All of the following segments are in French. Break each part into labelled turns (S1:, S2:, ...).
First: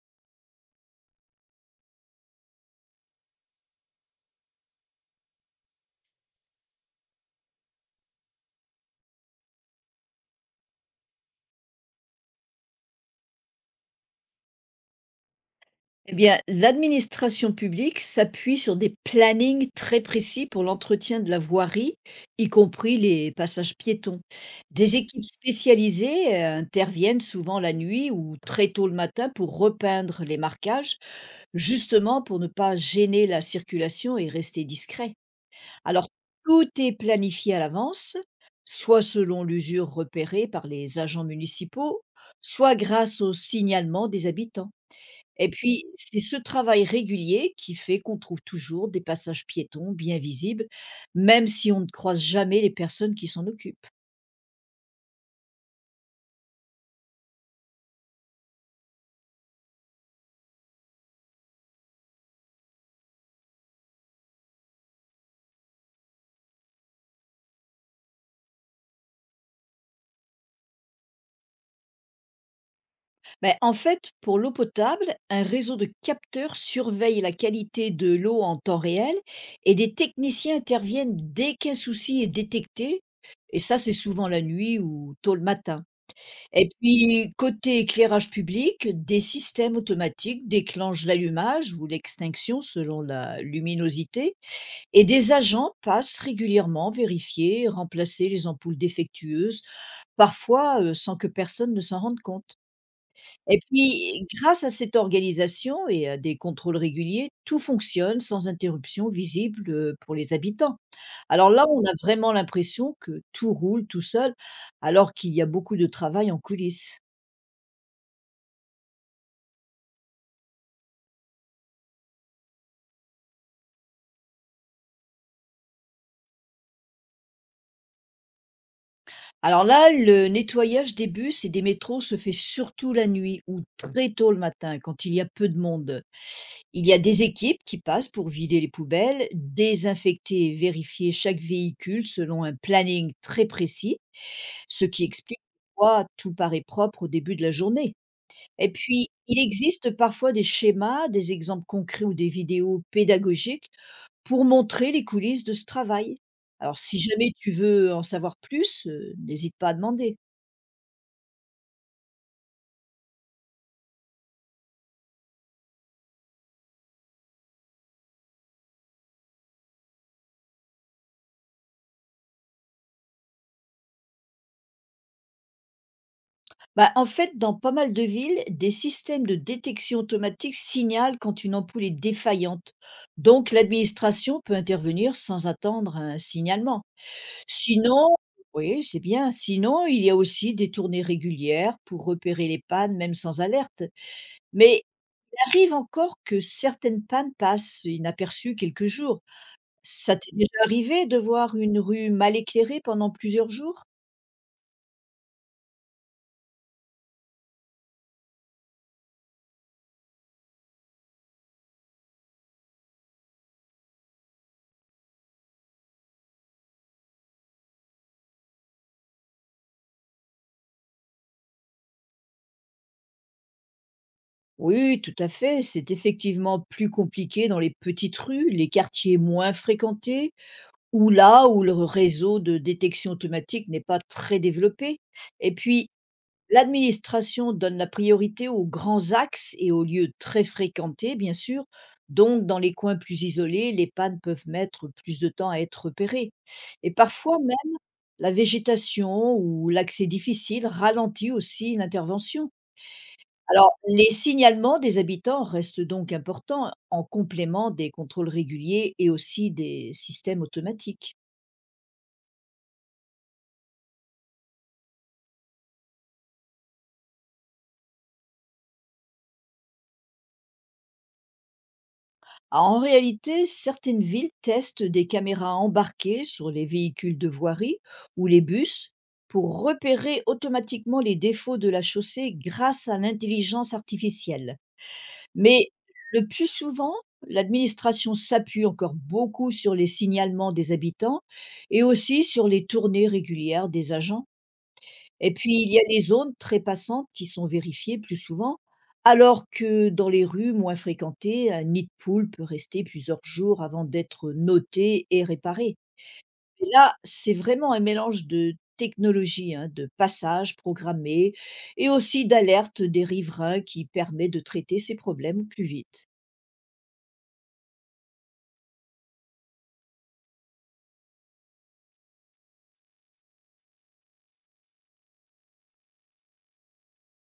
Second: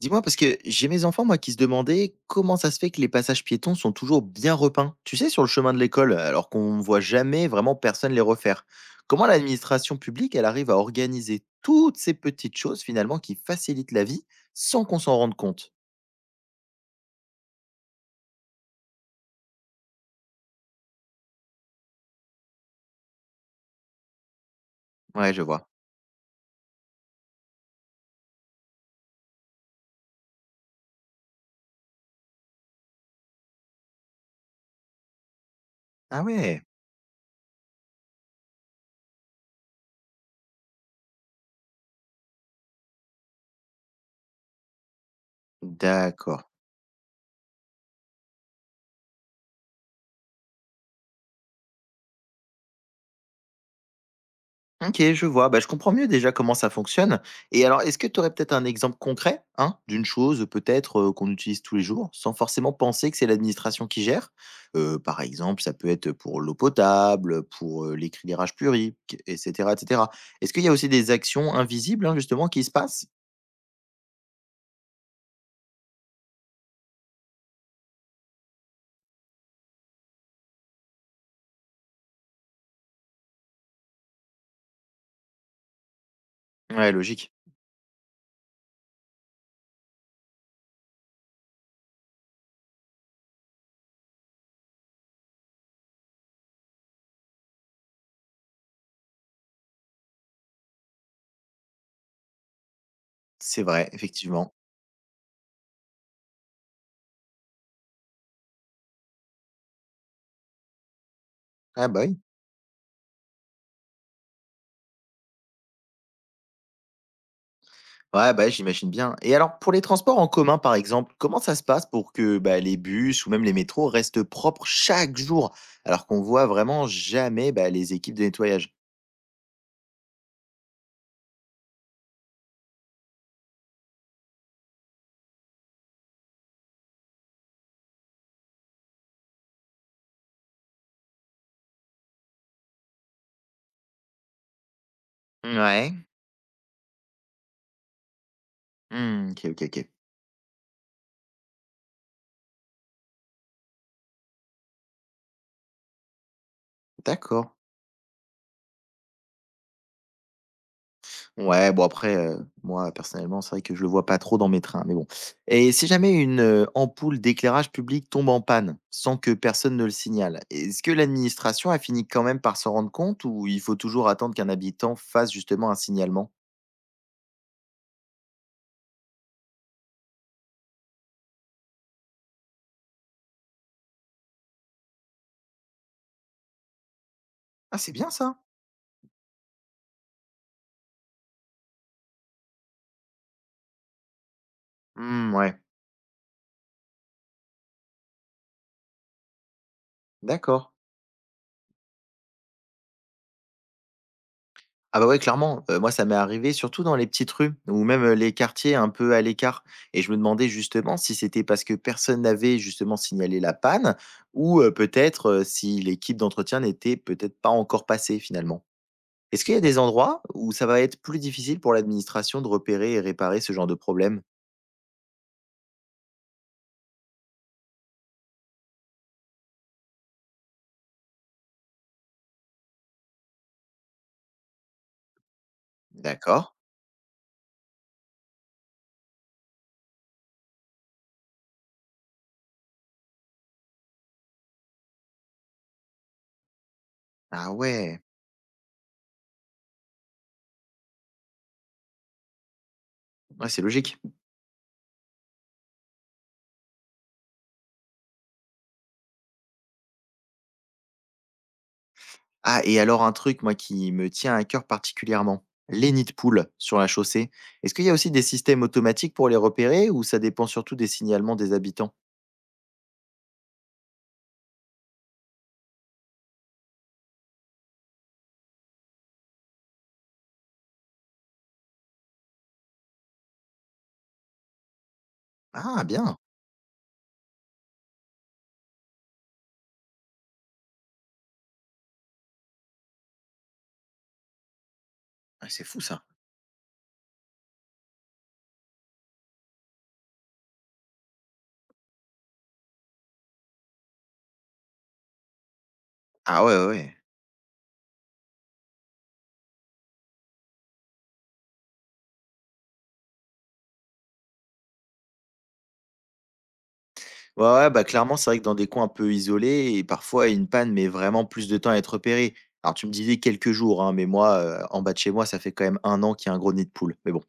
S1: Dis-moi, parce que j'ai mes enfants, moi, qui se demandaient comment ça se fait que les passages piétons sont toujours bien repeints, tu sais, sur le chemin de l'école, alors qu'on ne voit jamais vraiment personne les refaire. Comment l'administration publique, elle arrive à organiser toutes ces petites choses, finalement, qui facilitent la vie sans qu'on s'en rende compte.
S2: Eh bien, l'administration publique s'appuie sur des plannings très précis pour l'entretien de la voirie, y compris les passages piétons. Des équipes
S1: Ouais, je vois.
S2: spécialisées interviennent souvent la nuit ou très tôt le matin pour repeindre les marquages, justement pour ne pas gêner la circulation et rester discret. Alors,
S1: Ah ouais,
S2: tout est planifié à l'avance, soit selon l'usure repérée par les agents municipaux, soit grâce au signalement des habitants. Et puis, c'est ce
S1: d'accord.
S2: travail régulier qui fait qu'on trouve toujours des passages piétons bien visibles, même si on ne croise jamais les personnes qui s'en occupent.
S1: OK, je vois. Bah, je comprends mieux déjà comment ça fonctionne. Et alors, est-ce que tu aurais peut-être un exemple concret, hein, d'une chose peut-être qu'on utilise tous les jours, sans forcément penser que c'est l'administration qui gère? Par exemple, ça peut être pour l'eau potable, pour l'éclairage public, etc., etc. Est-ce qu'il y a aussi des actions invisibles, hein, justement, qui se passent?
S2: Mais en fait, pour l'eau potable, un réseau de capteurs surveille la qualité de l'eau en temps réel et des techniciens interviennent dès qu'un souci est détecté. Et ça, c'est souvent la nuit ou tôt le matin. Et
S1: Ouais, logique.
S2: puis, côté éclairage public, des systèmes automatiques déclenchent l'allumage ou l'extinction selon la luminosité. Et des agents passent régulièrement vérifier et remplacer les ampoules défectueuses, parfois sans que personne ne s'en rende compte. Et
S1: C'est vrai,
S2: puis,
S1: effectivement.
S2: grâce à cette organisation et à des contrôles réguliers, tout fonctionne sans interruption visible, pour les habitants. Alors là, on
S1: Ah
S2: a
S1: bah oui.
S2: vraiment l'impression que tout roule tout seul, alors qu'il y a beaucoup de travail en coulisses.
S1: Ouais, bah, j'imagine bien. Et alors, pour les transports en commun, par exemple, comment ça se passe pour que bah, les bus ou même les métros restent propres chaque jour, alors qu'on voit vraiment jamais bah, les équipes de nettoyage?
S2: Alors là, le nettoyage des bus et des métros se fait surtout la nuit ou très tôt le matin quand il y a peu de monde. Il y a des équipes qui passent pour vider les poubelles, désinfecter et vérifier chaque véhicule selon un planning très précis, ce qui explique
S1: Ouais.
S2: pourquoi tout paraît propre au début de la journée. Et puis,
S1: Hmm,
S2: il
S1: ok, ok, ok.
S2: existe parfois des schémas, des exemples concrets ou des vidéos pédagogiques pour montrer les coulisses de ce travail. Alors, si jamais
S1: D'accord.
S2: tu veux en savoir plus, n'hésite pas à demander.
S1: Ouais, bon après, moi personnellement, c'est vrai que je le vois pas trop dans mes trains, mais bon. Et si jamais une ampoule d'éclairage public tombe en panne, sans que personne ne le signale, est-ce que l'administration a fini quand même par s'en rendre compte ou il faut toujours attendre qu'un habitant fasse justement un signalement?
S2: Bah, en fait, dans pas mal de villes, des systèmes de détection automatique signalent quand une ampoule est défaillante. Donc, l'administration peut intervenir sans attendre un signalement.
S1: Ah, c'est
S2: Sinon,
S1: bien ça.
S2: oui, c'est bien. Sinon, il y a aussi des tournées régulières pour repérer les pannes, même sans alerte. Mais
S1: Mmh,
S2: il
S1: ouais,
S2: arrive encore que certaines pannes passent inaperçues quelques jours. Ça t'est déjà
S1: d'accord.
S2: arrivé de voir une rue mal éclairée pendant plusieurs jours?
S1: Ah bah, ouais, clairement, moi, ça m'est arrivé surtout dans les petites rues ou même, les quartiers un peu à l'écart et je me demandais justement si c'était parce que personne n'avait justement signalé la panne ou, peut-être, si l'équipe d'entretien n'était peut-être pas encore passée finalement. Est-ce qu'il y a des endroits où ça va être plus difficile pour l'administration de repérer et réparer ce genre de problème?
S2: Oui, tout à fait. C'est effectivement plus compliqué dans les petites rues, les quartiers moins fréquentés, ou là où le réseau de détection automatique n'est pas très développé. Et puis,
S1: D'accord.
S2: l'administration donne la priorité aux grands axes et aux lieux très fréquentés, bien sûr. Donc, dans les coins plus isolés, les pannes peuvent mettre plus de temps à être repérées. Et parfois
S1: Ah
S2: même,
S1: ouais,
S2: la végétation ou l'accès difficile ralentit aussi l'intervention.
S1: ouais, c'est
S2: Alors,
S1: logique.
S2: les signalements des habitants restent donc importants en complément des contrôles réguliers et aussi des systèmes automatiques.
S1: Ah et alors un truc moi qui me tient à cœur particulièrement, les nids de poules sur la chaussée. Est-ce qu'il y a aussi des systèmes automatiques pour les repérer ou ça dépend surtout des signalements des habitants?
S2: Ah, en réalité, certaines villes testent des caméras embarquées sur les véhicules de voirie ou les bus pour repérer automatiquement les défauts de la chaussée grâce à l'intelligence artificielle. Mais
S1: Ah bien.
S2: le plus souvent, l'administration s'appuie encore beaucoup sur les signalements des habitants et aussi sur les tournées régulières des agents. Et
S1: Ouais,
S2: puis,
S1: c'est
S2: il y
S1: fou
S2: a les
S1: ça.
S2: zones très passantes qui sont vérifiées plus souvent, alors que dans les rues moins fréquentées, un nid de poule peut rester plusieurs jours avant d'être noté et réparé.
S1: Ah ouais,
S2: Et
S1: ouais,
S2: là,
S1: ouais.
S2: c'est vraiment un mélange de technologies, hein, de passages programmés et aussi d'alerte des riverains qui permet de traiter ces problèmes plus vite.
S1: Ouais, ouais, bah clairement, c'est vrai que dans des coins un peu isolés, et parfois une panne met vraiment plus de temps à être repérée. Alors tu me disais quelques jours, hein, mais moi, en bas de chez moi, ça fait quand même un an qu'il y a un gros nid de poule. Mais bon.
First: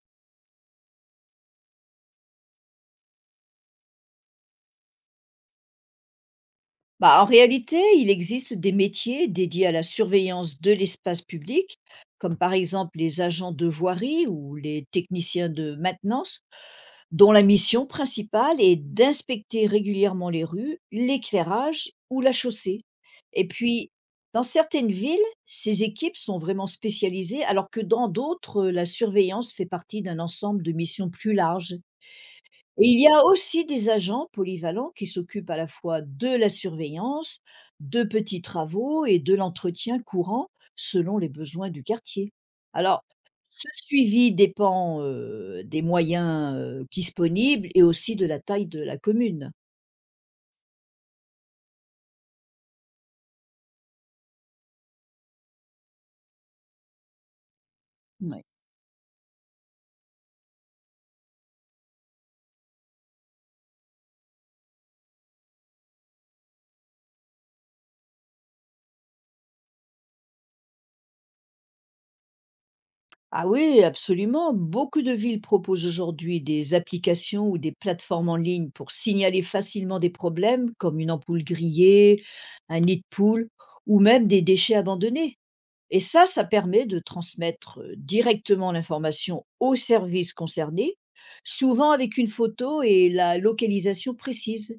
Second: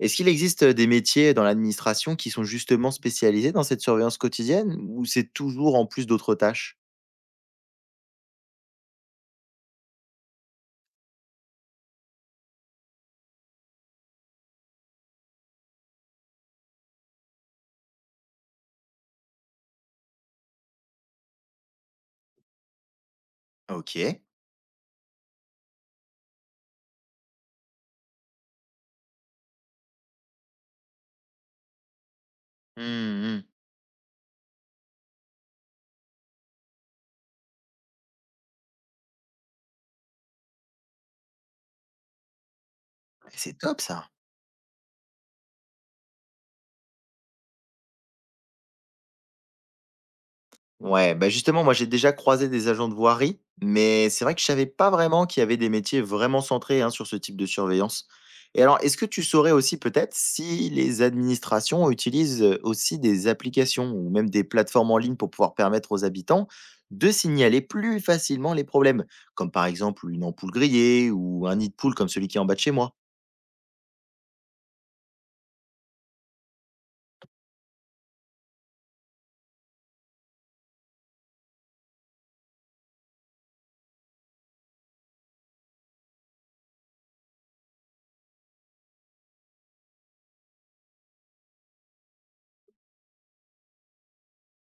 S1: Est-ce qu'il existe des métiers dans l'administration qui sont justement spécialisés dans cette surveillance quotidienne, ou c'est toujours en plus d'autres tâches?
S2: Bah, en réalité, il existe des métiers dédiés à la surveillance de l'espace public, comme par exemple les agents de voirie ou les techniciens de maintenance, dont la mission principale est d'inspecter régulièrement les rues, l'éclairage ou la chaussée. Et puis,
S1: OK.
S2: dans certaines villes, ces équipes sont vraiment spécialisées, alors que dans d'autres, la surveillance fait partie d'un ensemble de missions plus larges. Et il y
S1: Mmh
S2: a
S1: mh.
S2: aussi des agents polyvalents qui s'occupent à la fois de la surveillance, de petits travaux et de l'entretien courant selon les besoins du quartier. Alors,
S1: C'est
S2: ce
S1: top ça.
S2: suivi dépend des moyens disponibles et aussi de la taille de la commune.
S1: Ouais, bah, justement, moi j'ai déjà croisé des agents de voirie, mais c'est vrai que je savais pas vraiment qu'il y avait des métiers vraiment centrés, hein, sur ce type de surveillance.
S2: Ouais.
S1: Et alors, est-ce que tu saurais aussi peut-être si les administrations utilisent, aussi des applications ou même des plateformes en ligne pour pouvoir permettre aux habitants de signaler plus facilement les problèmes? Comme par exemple une ampoule grillée ou un nid de poule comme celui qui est en bas de chez moi?
S2: Ah oui, absolument. Beaucoup de villes proposent aujourd'hui des applications ou des plateformes en ligne pour signaler facilement des problèmes comme une ampoule grillée, un nid de poule ou même des déchets abandonnés. Et ça permet de transmettre, directement l'information aux services concernés, souvent avec une photo et la localisation précise.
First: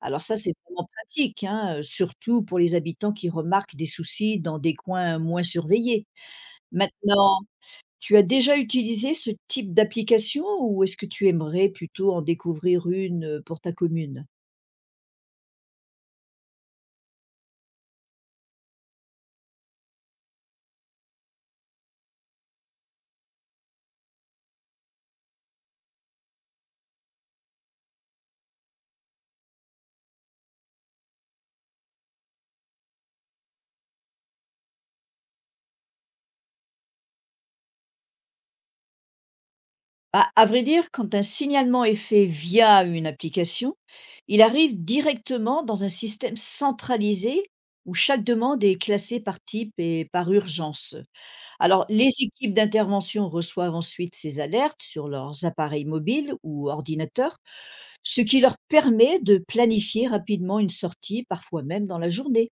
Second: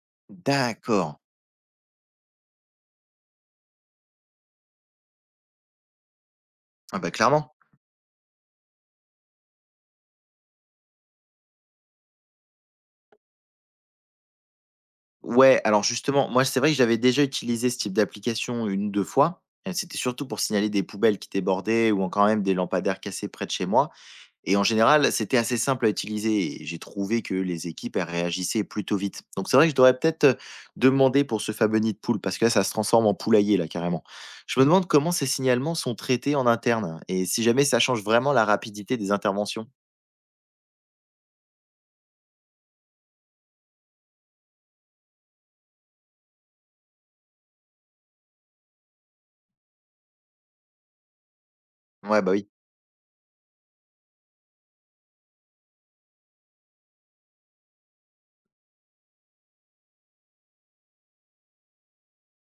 S2: Alors ça, c'est vraiment
S1: D'accord.
S2: pratique, hein, surtout pour les habitants qui remarquent des soucis dans des coins moins surveillés.
S1: Ah bah,
S2: Maintenant,
S1: clairement.
S2: tu as déjà utilisé ce type d'application ou est-ce que tu aimerais plutôt en découvrir une, pour ta commune?
S1: Ouais, alors justement, moi, c'est vrai que j'avais déjà utilisé ce type d'application une ou 2 fois. C'était surtout pour signaler des poubelles qui débordaient ou encore même des lampadaires cassés près de chez moi et en général, c'était assez simple à utiliser et j'ai trouvé que les équipes, elles réagissaient plutôt vite. Donc c'est vrai que je devrais peut-être demander pour ce fameux nid de poule parce que là, ça se transforme en poulailler, là, carrément. Je me demande comment ces signalements sont traités en interne et si jamais ça change vraiment la rapidité des interventions?
S2: À vrai dire, quand un signalement est fait via une application, il arrive directement dans un système centralisé où chaque demande est classée par type et par urgence. Alors, les
S1: Ouais, bah, oui.
S2: équipes d'intervention reçoivent ensuite ces alertes sur leurs appareils mobiles ou ordinateurs, ce qui leur permet de planifier rapidement une sortie, parfois même dans la journée.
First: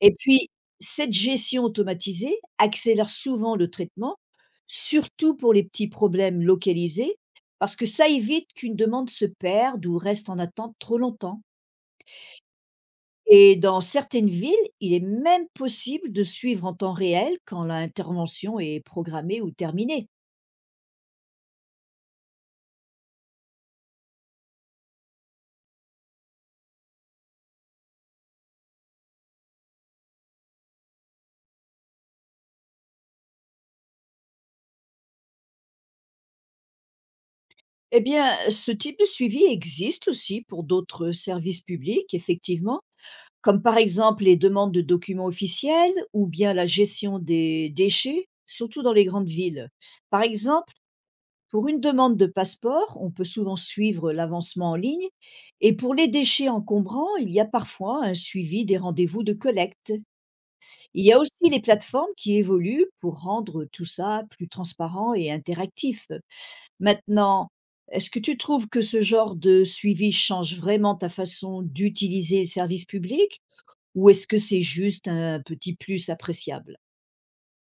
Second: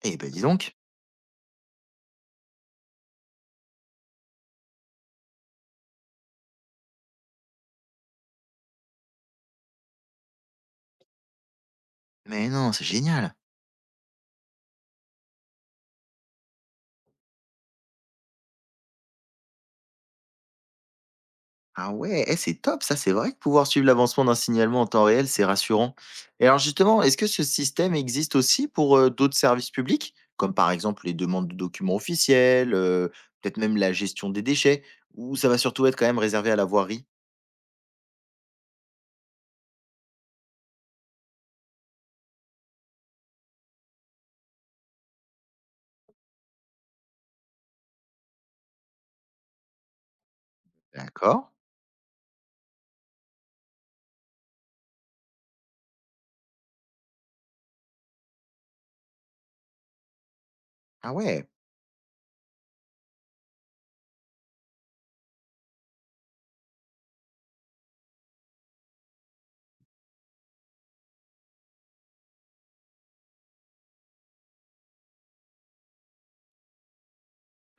S2: Et
S1: Eh ben dis
S2: puis,
S1: donc!
S2: cette gestion automatisée accélère souvent le traitement, surtout pour les petits problèmes localisés, parce que ça évite qu'une demande se perde ou reste en attente trop longtemps.
S1: Mais non, c'est génial!
S2: Et dans certaines villes, il est même possible de suivre en temps réel quand l'intervention est programmée ou terminée.
S1: Ah ouais, eh, c'est top ça, c'est vrai que pouvoir suivre l'avancement d'un signalement en temps réel, c'est rassurant. Et alors justement, est-ce que ce système existe aussi pour d'autres services publics, comme par exemple les demandes de documents officiels, peut-être même la gestion des déchets, ou ça va surtout être quand même réservé à la voirie?
S2: Eh bien, ce type de suivi existe aussi pour d'autres services publics, effectivement, comme par exemple les demandes de documents officiels ou bien la gestion des déchets, surtout dans les grandes villes. Par exemple,
S1: D'accord.
S2: pour une demande de passeport, on peut souvent suivre l'avancement en ligne et pour les déchets encombrants, il y a parfois un suivi des rendez-vous de collecte. Il
S1: Ah
S2: y a
S1: ouais.
S2: aussi les plateformes qui évoluent pour rendre tout ça plus transparent et interactif. Maintenant, est-ce que tu trouves que ce genre de suivi change vraiment ta façon d'utiliser les services publics ou est-ce que c'est juste un petit plus appréciable?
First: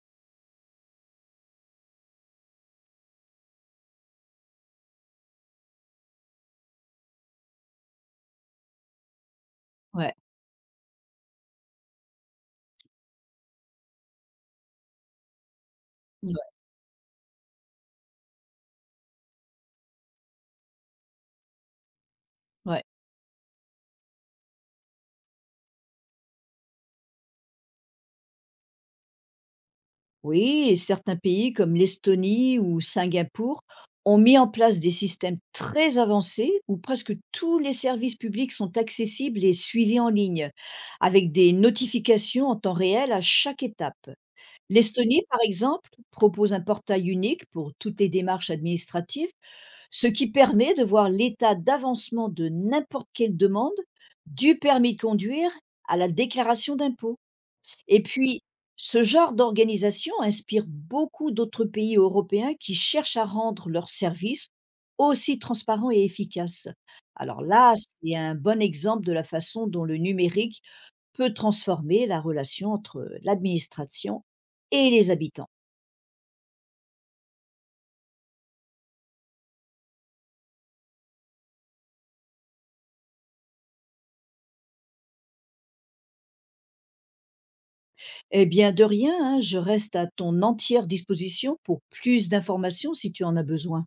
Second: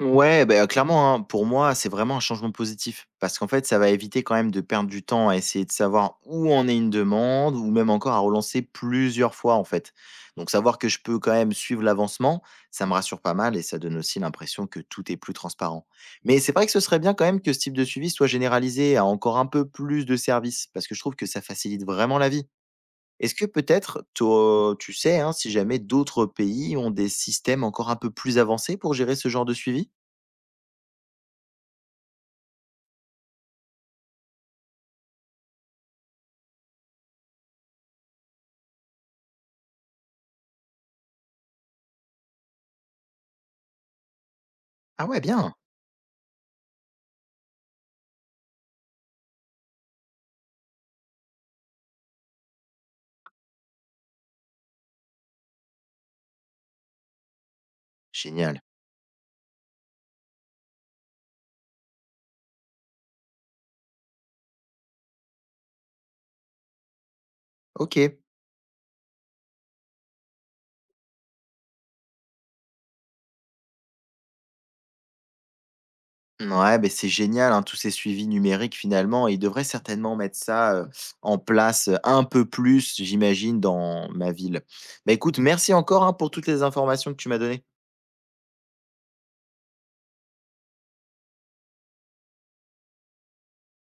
S1: Ouais, bah, clairement, hein, pour moi, c'est vraiment un changement positif parce qu'en fait, ça va éviter quand même de perdre du temps à essayer de savoir où en est une demande ou même encore à relancer plusieurs fois, en fait.
S2: Ouais,
S1: Donc savoir que je peux quand même suivre l'avancement, ça me rassure pas mal et ça donne aussi l'impression que tout est plus transparent. Mais
S2: ouais,
S1: c'est vrai que ce serait bien quand même que ce type de suivi soit généralisé à encore un peu plus de services parce que je trouve que ça facilite vraiment la vie.
S2: ouais.
S1: Est-ce que peut-être to tu sais, hein, si jamais d'autres pays ont des systèmes encore un peu plus avancés pour gérer ce genre de suivi?
S2: Oui, et certains pays comme l'Estonie ou Singapour ont mis en place des systèmes très avancés où presque tous les services publics sont accessibles et suivis en ligne, avec des notifications en temps réel à chaque étape.
S1: Ah ouais,
S2: L'Estonie, par
S1: bien.
S2: exemple, propose un portail unique pour toutes les démarches administratives, ce qui permet de voir l'état d'avancement de n'importe quelle demande, du permis de conduire à la déclaration d'impôt. Et puis,
S1: Génial.
S2: ce genre d'organisation inspire beaucoup d'autres pays européens qui cherchent à rendre leurs services aussi transparents et efficaces. Alors là,
S1: OK.
S2: c'est un bon exemple de la façon dont le numérique peut transformer la relation entre l'administration et les habitants.
S1: Ouais, ben c'est génial, hein, tous ces suivis numériques finalement et ils devraient certainement mettre ça, en place, un peu plus, j'imagine, dans ma ville. Bah, écoute, merci encore, hein, pour toutes les informations que tu m'as données.
S2: Eh bien, de rien, hein, je reste à ton entière disposition pour plus d'informations si tu en as besoin.